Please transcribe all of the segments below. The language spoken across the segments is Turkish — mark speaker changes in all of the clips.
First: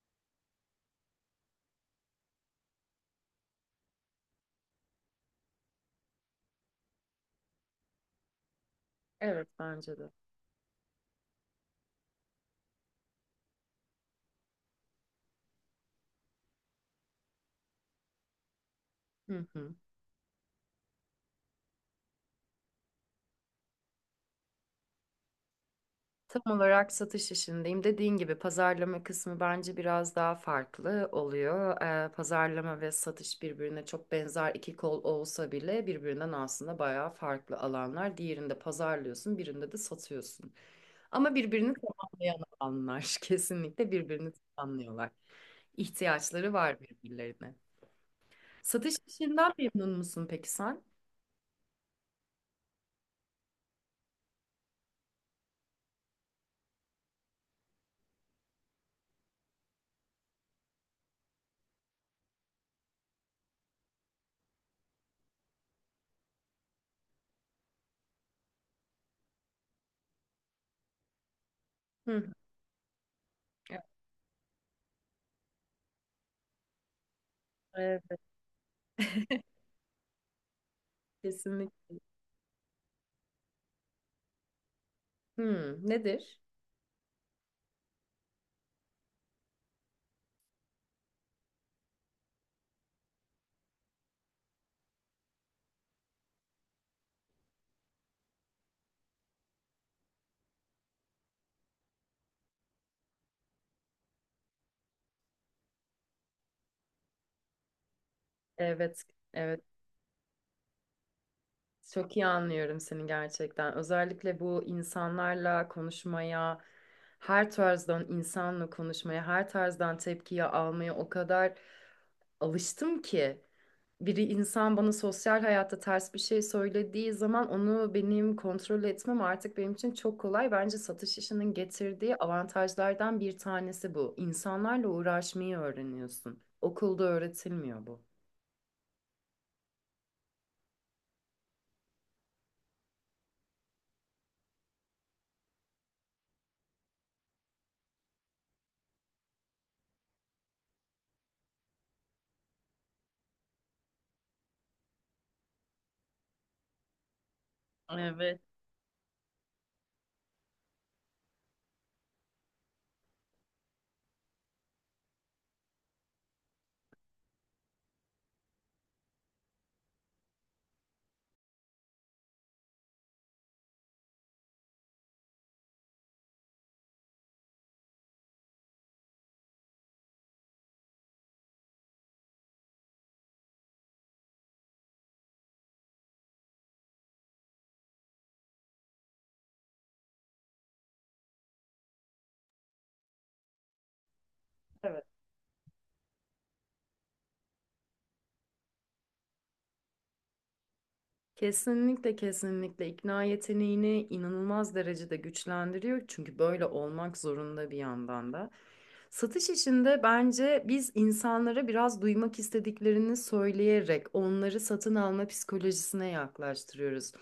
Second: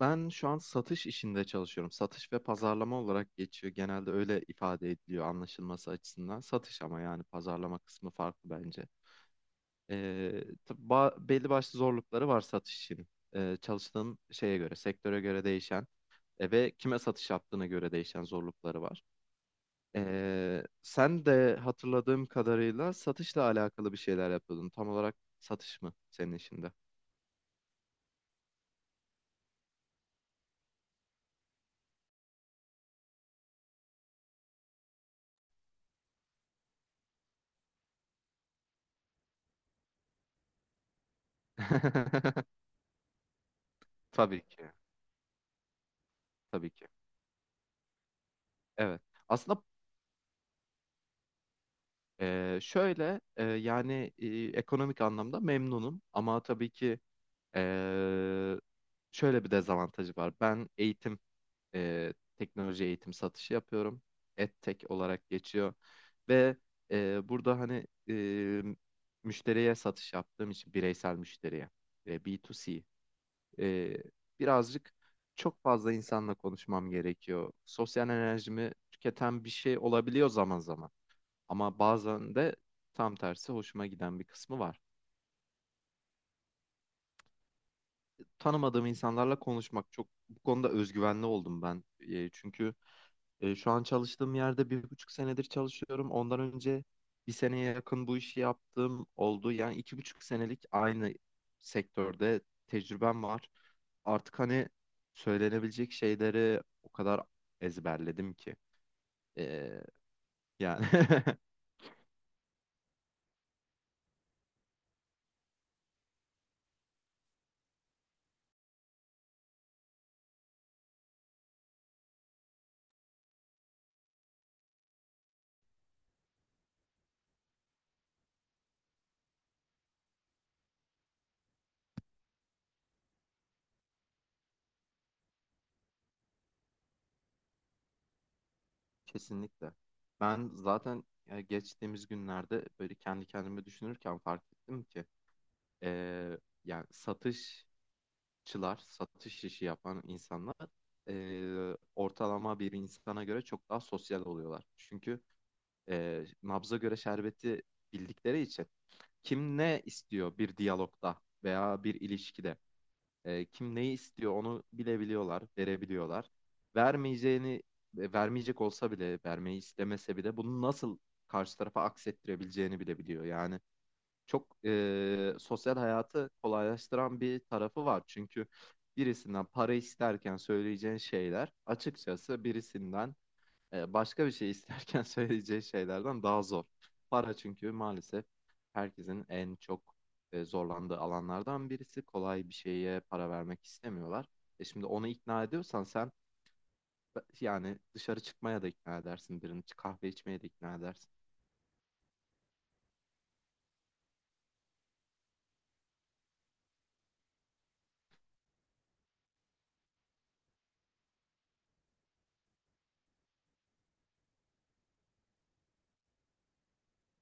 Speaker 1: Ben şu an satış işinde çalışıyorum. Satış ve pazarlama olarak geçiyor. Genelde öyle ifade ediliyor anlaşılması açısından. Satış ama yani pazarlama kısmı farklı bence.
Speaker 2: Evet bence de.
Speaker 1: Tabii belli başlı zorlukları var satış için. Çalıştığın şeye göre, sektöre göre değişen ve kime satış yaptığına göre değişen zorlukları var.
Speaker 2: Hı hı.
Speaker 1: Sen de hatırladığım kadarıyla satışla alakalı bir şeyler yapıyordun. Tam olarak satış mı senin
Speaker 2: Tam
Speaker 1: işinde?
Speaker 2: olarak satış işindeyim. Dediğin gibi pazarlama kısmı bence biraz daha farklı oluyor. Pazarlama ve satış birbirine çok benzer iki kol olsa bile birbirinden aslında bayağı farklı alanlar. Diğerinde pazarlıyorsun, birinde de satıyorsun. Ama birbirini tamamlayan alanlar kesinlikle birbirini
Speaker 1: Tabii ki,
Speaker 2: tamamlıyorlar. İhtiyaçları
Speaker 1: tabii
Speaker 2: var
Speaker 1: ki.
Speaker 2: birbirlerine. Satış
Speaker 1: Evet.
Speaker 2: işinden
Speaker 1: Aslında
Speaker 2: memnun musun peki sen?
Speaker 1: Şöyle e, yani e, ekonomik anlamda memnunum ama tabii ki e, şöyle bir dezavantajı var. Ben eğitim, e, teknoloji eğitim satışı yapıyorum. EdTech olarak geçiyor ve burada hani, müşteriye satış yaptığım için bireysel müşteriye
Speaker 2: Hı.
Speaker 1: B2C,
Speaker 2: Hı.
Speaker 1: e, birazcık çok fazla insanla konuşmam gerekiyor.
Speaker 2: Evet.
Speaker 1: Sosyal enerjimi tüketen bir şey olabiliyor zaman zaman. Ama
Speaker 2: Kesinlikle.
Speaker 1: bazen de tam tersi hoşuma giden bir kısmı var.
Speaker 2: Hı, nedir?
Speaker 1: Tanımadığım insanlarla konuşmak çok bu konuda özgüvenli oldum ben. Çünkü şu an çalıştığım yerde bir buçuk senedir çalışıyorum. Ondan önce bir seneye yakın bu işi yaptığım oldu. Yani iki buçuk senelik aynı sektörde tecrübem var. Artık hani söylenebilecek şeyleri o kadar ezberledim ki.
Speaker 2: Evet, evet.
Speaker 1: E, yani
Speaker 2: Çok iyi anlıyorum seni gerçekten. Özellikle bu insanlarla konuşmaya, her tarzdan insanla konuşmaya, her tarzdan tepkiyi almaya o kadar alıştım ki. Biri insan bana sosyal hayatta ters bir şey söylediği zaman onu benim kontrol etmem artık benim için çok kolay. Bence satış işinin getirdiği avantajlardan bir tanesi bu. İnsanlarla uğraşmayı öğreniyorsun. Okulda öğretilmiyor bu.
Speaker 1: Kesinlikle. Ben zaten geçtiğimiz günlerde böyle kendi kendime düşünürken fark ettim ki e, yani satışçılar, satış işi yapan insanlar ortalama bir insana göre çok daha sosyal oluyorlar. Çünkü nabza göre şerbeti
Speaker 2: Evet.
Speaker 1: bildikleri için kim ne istiyor bir diyalogda veya bir ilişkide kim neyi istiyor onu bilebiliyorlar, verebiliyorlar. Vermeyeceğini, vermeyecek olsa bile, vermeyi istemese bile bunu nasıl karşı tarafa aksettirebileceğini bilebiliyor. Yani çok sosyal hayatı kolaylaştıran bir tarafı var. Çünkü birisinden para isterken söyleyeceğin şeyler açıkçası birisinden başka bir şey isterken söyleyeceği şeylerden daha zor. Para çünkü maalesef herkesin en çok zorlandığı alanlardan birisi. Kolay bir şeye para vermek istemiyorlar. E şimdi onu ikna ediyorsan sen yani dışarı çıkmaya da ikna edersin birini, kahve içmeye de ikna edersin.
Speaker 2: Kesinlikle, kesinlikle ikna yeteneğini inanılmaz derecede güçlendiriyor. Çünkü böyle olmak zorunda bir yandan da. Satış işinde bence biz insanlara biraz duymak istediklerini söyleyerek onları satın alma psikolojisine yaklaştırıyoruz.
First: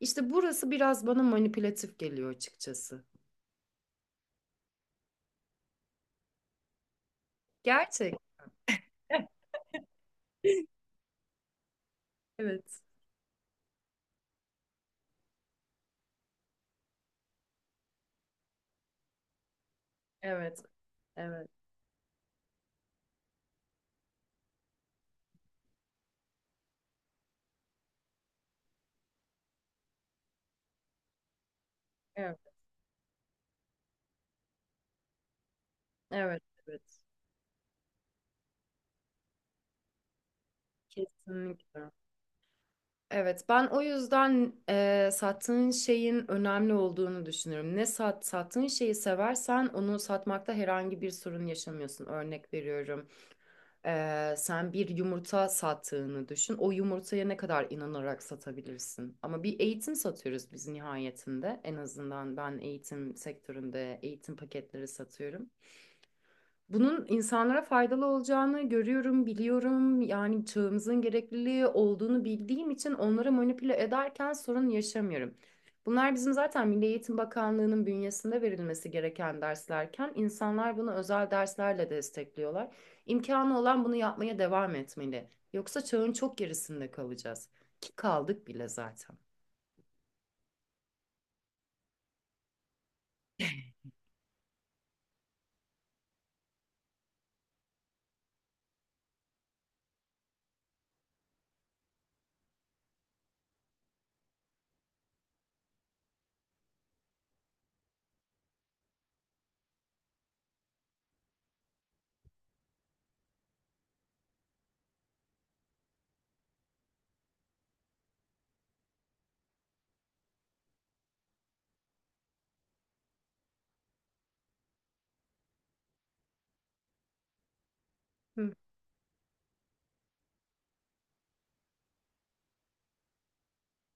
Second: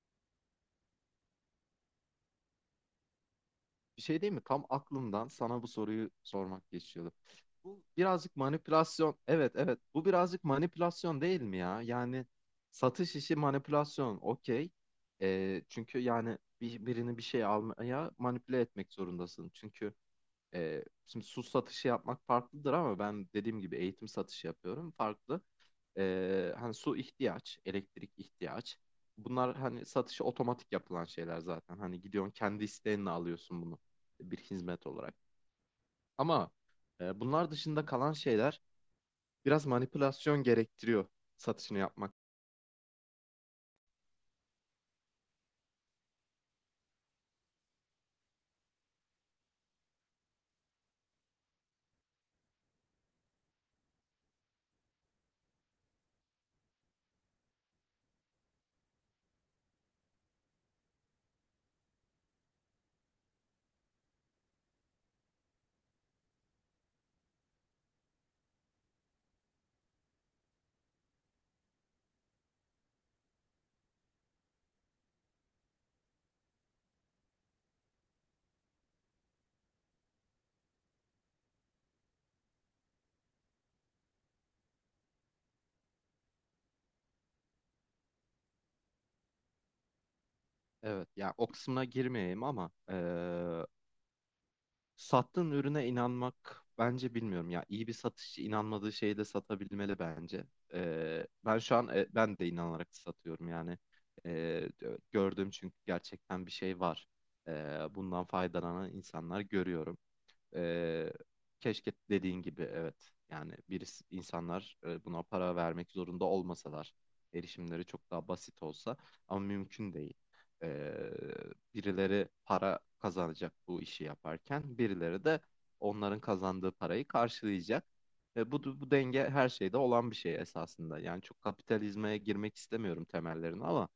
Speaker 2: İşte burası biraz bana manipülatif geliyor açıkçası.
Speaker 1: Bir şey değil mi? Tam aklımdan sana bu soruyu sormak geçiyordu. Bu
Speaker 2: Gerçek.
Speaker 1: birazcık manipülasyon. Evet, evet. Bu birazcık manipülasyon değil mi ya? Yani
Speaker 2: Evet.
Speaker 1: satış işi manipülasyon. Okey. Çünkü yani birini bir şey almaya manipüle etmek zorundasın. Çünkü
Speaker 2: Evet.
Speaker 1: şimdi su
Speaker 2: Evet.
Speaker 1: satışı yapmak farklıdır ama ben dediğim gibi eğitim satışı yapıyorum. Farklı. Hani su ihtiyaç, elektrik ihtiyaç. Bunlar hani satışı otomatik yapılan şeyler zaten. Hani gidiyorsun
Speaker 2: Evet.
Speaker 1: kendi isteğinle alıyorsun bunu bir hizmet olarak.
Speaker 2: Evet.
Speaker 1: Ama
Speaker 2: Evet.
Speaker 1: bunlar dışında kalan şeyler biraz manipülasyon gerektiriyor satışını
Speaker 2: Kesinlikle.
Speaker 1: yapmak.
Speaker 2: Evet, ben o yüzden sattığın şeyin önemli olduğunu düşünüyorum. Ne sat, sattığın şeyi seversen onu satmakta herhangi bir sorun yaşamıyorsun. Örnek veriyorum, sen bir yumurta sattığını düşün. O yumurtaya ne kadar inanarak satabilirsin? Ama bir eğitim satıyoruz biz nihayetinde. En azından ben eğitim sektöründe eğitim paketleri satıyorum. Bunun insanlara faydalı olacağını görüyorum, biliyorum. Yani çağımızın gerekliliği olduğunu bildiğim için onları manipüle ederken sorun yaşamıyorum. Bunlar bizim zaten Milli Eğitim Bakanlığı'nın bünyesinde verilmesi gereken derslerken insanlar bunu özel derslerle destekliyorlar. İmkanı olan bunu yapmaya devam etmeli. Yoksa çağın çok gerisinde kalacağız. Ki kaldık bile zaten.
Speaker 1: Evet, ya o kısmına girmeyeyim ama sattığın ürüne inanmak bence bilmiyorum ya. İyi bir satışçı inanmadığı şeyi de satabilmeli bence. Ben şu an e, ben de inanarak satıyorum yani. Ee, Gördüğüm çünkü gerçekten bir şey var. Ee, Bundan faydalanan insanlar görüyorum. Ee, Keşke dediğin gibi evet. Yani insanlar buna para vermek zorunda olmasalar, erişimleri çok daha basit olsa ama mümkün değil. Ee, Birileri para kazanacak bu işi yaparken, birileri de onların kazandığı parayı karşılayacak.
Speaker 2: Hı,
Speaker 1: Bu denge her şeyde olan bir şey esasında. Yani çok kapitalizme girmek istemiyorum temellerini ama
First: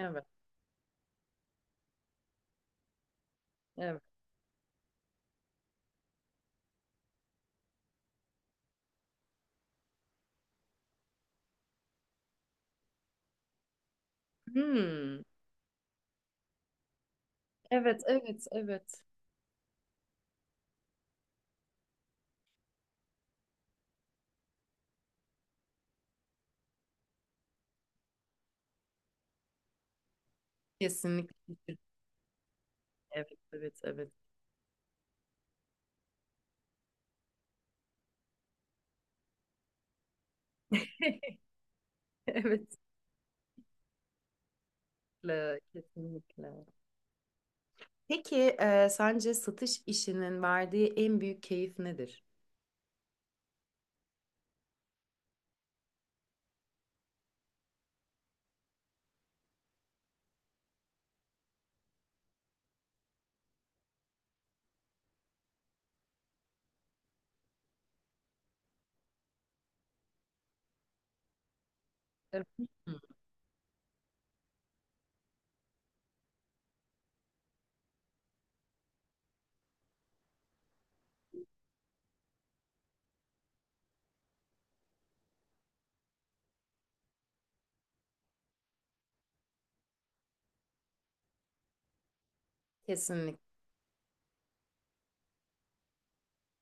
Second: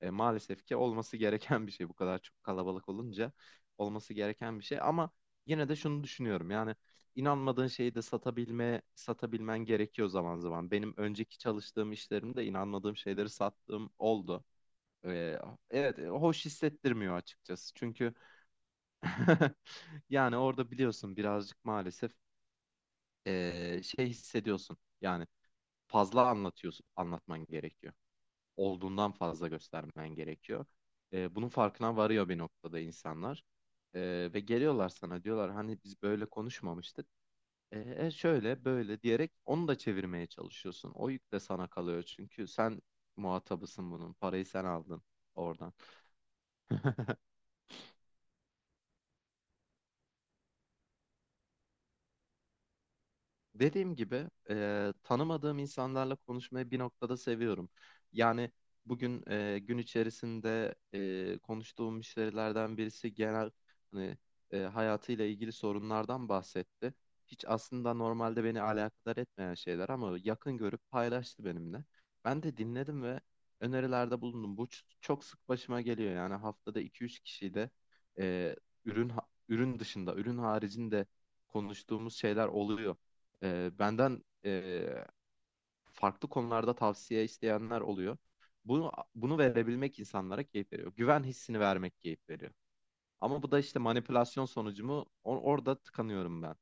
Speaker 1: maalesef ki olması gereken bir şey bu kadar çok kalabalık olunca
Speaker 2: evet.
Speaker 1: olması gereken bir şey ama yine de şunu düşünüyorum yani inanmadığın şeyi de satabilmen gerekiyor zaman zaman. Benim önceki çalıştığım işlerimde inanmadığım şeyleri sattığım oldu.
Speaker 2: Hmm,
Speaker 1: E, evet, hoş hissettirmiyor açıkçası
Speaker 2: evet,
Speaker 1: çünkü
Speaker 2: evet, evet.
Speaker 1: yani orada biliyorsun birazcık maalesef şey hissediyorsun yani fazla anlatman gerekiyor olduğundan fazla göstermen gerekiyor. Bunun
Speaker 2: Kesinlikle.
Speaker 1: farkına varıyor bir noktada
Speaker 2: Evet,
Speaker 1: insanlar.
Speaker 2: evet, evet.
Speaker 1: Ve geliyorlar sana diyorlar hani biz böyle konuşmamıştık. Şöyle böyle diyerek onu da çevirmeye çalışıyorsun. O yük de sana kalıyor çünkü
Speaker 2: Evet.
Speaker 1: sen muhatabısın bunun. Parayı sen aldın oradan.
Speaker 2: Kesinlikle, kesinlikle. Peki, sence satış işinin verdiği en büyük keyif nedir?
Speaker 1: Dediğim gibi tanımadığım insanlarla konuşmayı bir noktada seviyorum. Yani bugün gün içerisinde konuştuğum müşterilerden birisi genel hani, hayatıyla ilgili sorunlardan bahsetti. Hiç aslında normalde beni alakadar etmeyen şeyler ama yakın görüp paylaştı benimle. Ben
Speaker 2: Evet.
Speaker 1: de
Speaker 2: Hı.
Speaker 1: dinledim ve önerilerde bulundum. Bu çok sık başıma geliyor yani haftada iki üç kişiyle e, ürün ürün dışında, ürün haricinde konuştuğumuz şeyler oluyor. Benden farklı konularda tavsiye isteyenler oluyor. Bunu verebilmek insanlara keyif veriyor. Güven hissini vermek keyif veriyor.
Speaker 2: Kesinlikle.
Speaker 1: Ama bu da işte manipülasyon sonucu mu? Orada tıkanıyorum ben.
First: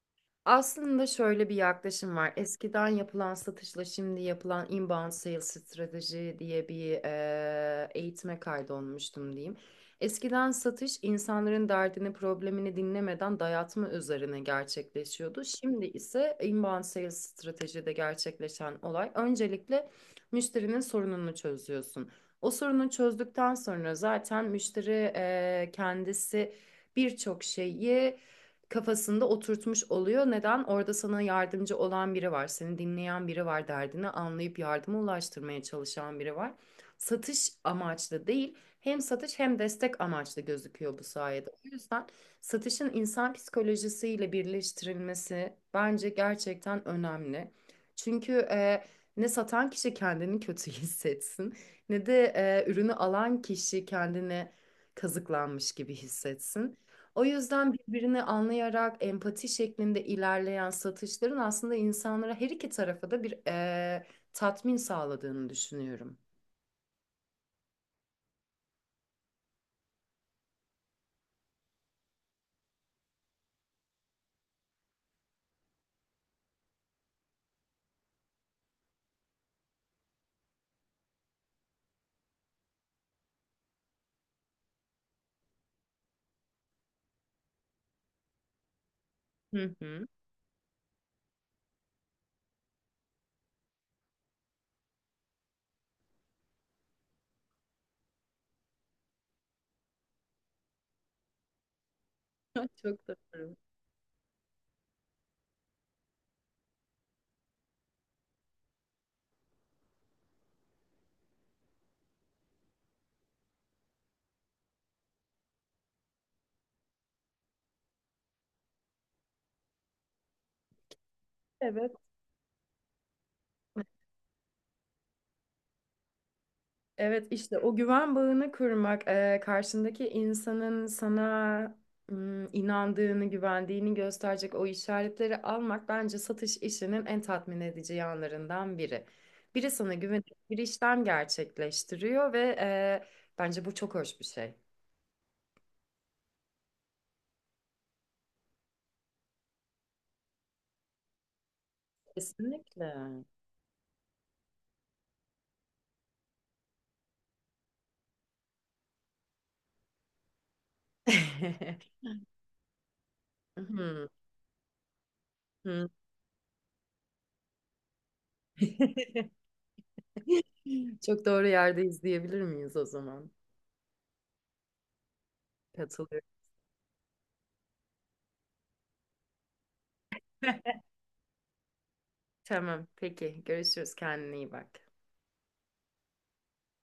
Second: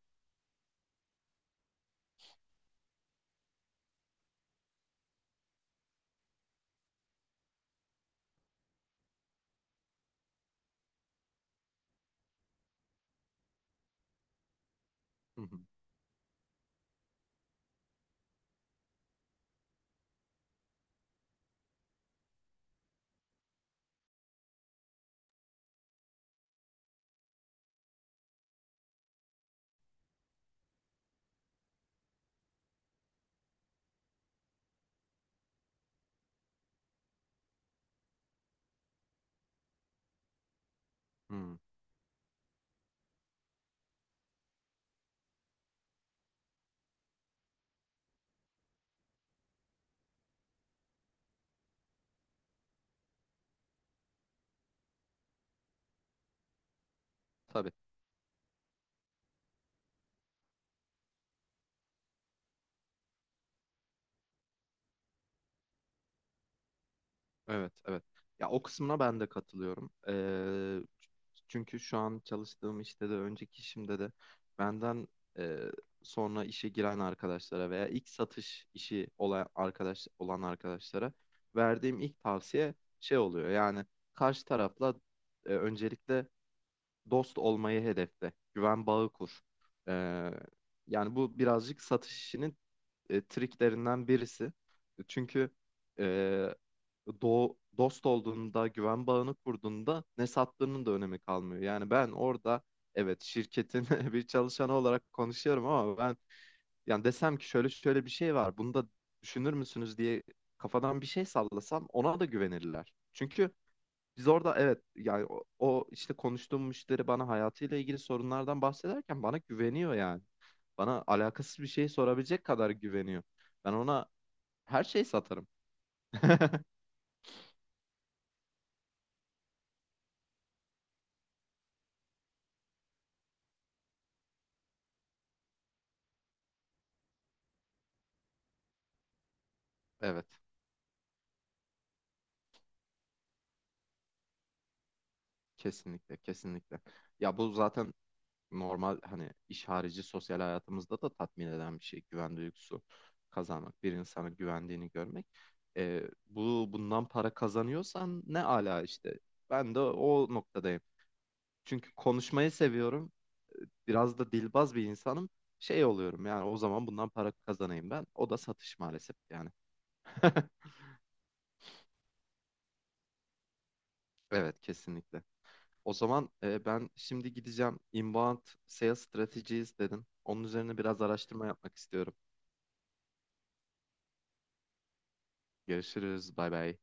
Speaker 2: Aslında şöyle bir yaklaşım var. Eskiden yapılan satışla şimdi yapılan inbound sales strateji diye bir eğitime kaydolmuştum diyeyim. Eskiden satış insanların derdini, problemini dinlemeden dayatma üzerine
Speaker 1: Hı
Speaker 2: gerçekleşiyordu.
Speaker 1: hı.
Speaker 2: Şimdi ise inbound sales stratejide gerçekleşen olay öncelikle müşterinin sorununu çözüyorsun. O sorunu çözdükten sonra zaten müşteri kendisi birçok şeyi kafasında oturtmuş oluyor. Neden? Orada sana yardımcı olan biri var, seni dinleyen biri var, derdini anlayıp yardıma ulaştırmaya çalışan biri var. Satış amaçlı değil, hem satış hem destek amaçlı gözüküyor bu sayede.
Speaker 1: Hı.
Speaker 2: O yüzden satışın insan psikolojisiyle birleştirilmesi bence gerçekten önemli. Çünkü ne satan kişi kendini kötü hissetsin, ne de ürünü alan kişi kendini kazıklanmış gibi hissetsin. O
Speaker 1: Tabii.
Speaker 2: yüzden birbirini anlayarak empati şeklinde ilerleyen satışların aslında insanlara her iki tarafa da bir tatmin sağladığını düşünüyorum.
Speaker 1: Evet, evet. Ya o kısmına ben de katılıyorum. Çünkü şu an çalıştığım işte de önceki işimde de benden e, sonra işe giren arkadaşlara veya ilk satış işi olan arkadaşlara verdiğim ilk tavsiye şey oluyor. Yani karşı tarafla öncelikle dost olmayı hedefle, güven bağı kur.
Speaker 2: Hı hı.
Speaker 1: Ee, Yani bu birazcık satış işinin triklerinden birisi. Çünkü dost olduğunda, güven bağını kurduğunda ne sattığının da önemi kalmıyor. Yani ben orada
Speaker 2: Çok
Speaker 1: evet
Speaker 2: doğru.
Speaker 1: şirketin bir çalışanı olarak konuşuyorum ama ben yani desem ki şöyle şöyle bir şey var. Bunu da düşünür müsünüz diye kafadan bir şey sallasam ona da güvenirler. Çünkü biz orada evet yani o işte konuştuğum müşteri bana hayatıyla ilgili sorunlardan bahsederken bana güveniyor yani. Bana alakasız bir şey
Speaker 2: Evet.
Speaker 1: sorabilecek kadar güveniyor. Ben ona her şeyi satarım.
Speaker 2: Evet, işte o güven bağını kurmak, karşındaki insanın sana inandığını, güvendiğini gösterecek o işaretleri almak bence satış işinin en tatmin edici yanlarından biri. Biri sana güvenip
Speaker 1: Evet.
Speaker 2: bir işlem gerçekleştiriyor ve bence bu çok hoş bir şey.
Speaker 1: Kesinlikle, kesinlikle. Ya bu zaten normal hani iş harici sosyal hayatımızda da tatmin eden bir şey. Güven duygusu
Speaker 2: Kesinlikle.
Speaker 1: kazanmak, bir insana güvendiğini görmek. Bu bundan para kazanıyorsan ne ala işte. Ben de o noktadayım. Çünkü konuşmayı seviyorum.
Speaker 2: Hmm,
Speaker 1: Biraz da dilbaz bir insanım.
Speaker 2: hmm.
Speaker 1: Şey oluyorum yani o zaman bundan para kazanayım ben. O da satış maalesef yani.
Speaker 2: Çok doğru yerdeyiz diyebilir miyiz o zaman?
Speaker 1: Evet, kesinlikle. O
Speaker 2: Katılıyorum.
Speaker 1: zaman ben şimdi gideceğim. Inbound Sales Strategies dedin. Onun üzerine biraz araştırma yapmak istiyorum.
Speaker 2: Tamam, peki. Görüşürüz. Kendine iyi bak.
Speaker 1: Görüşürüz. Bay bay.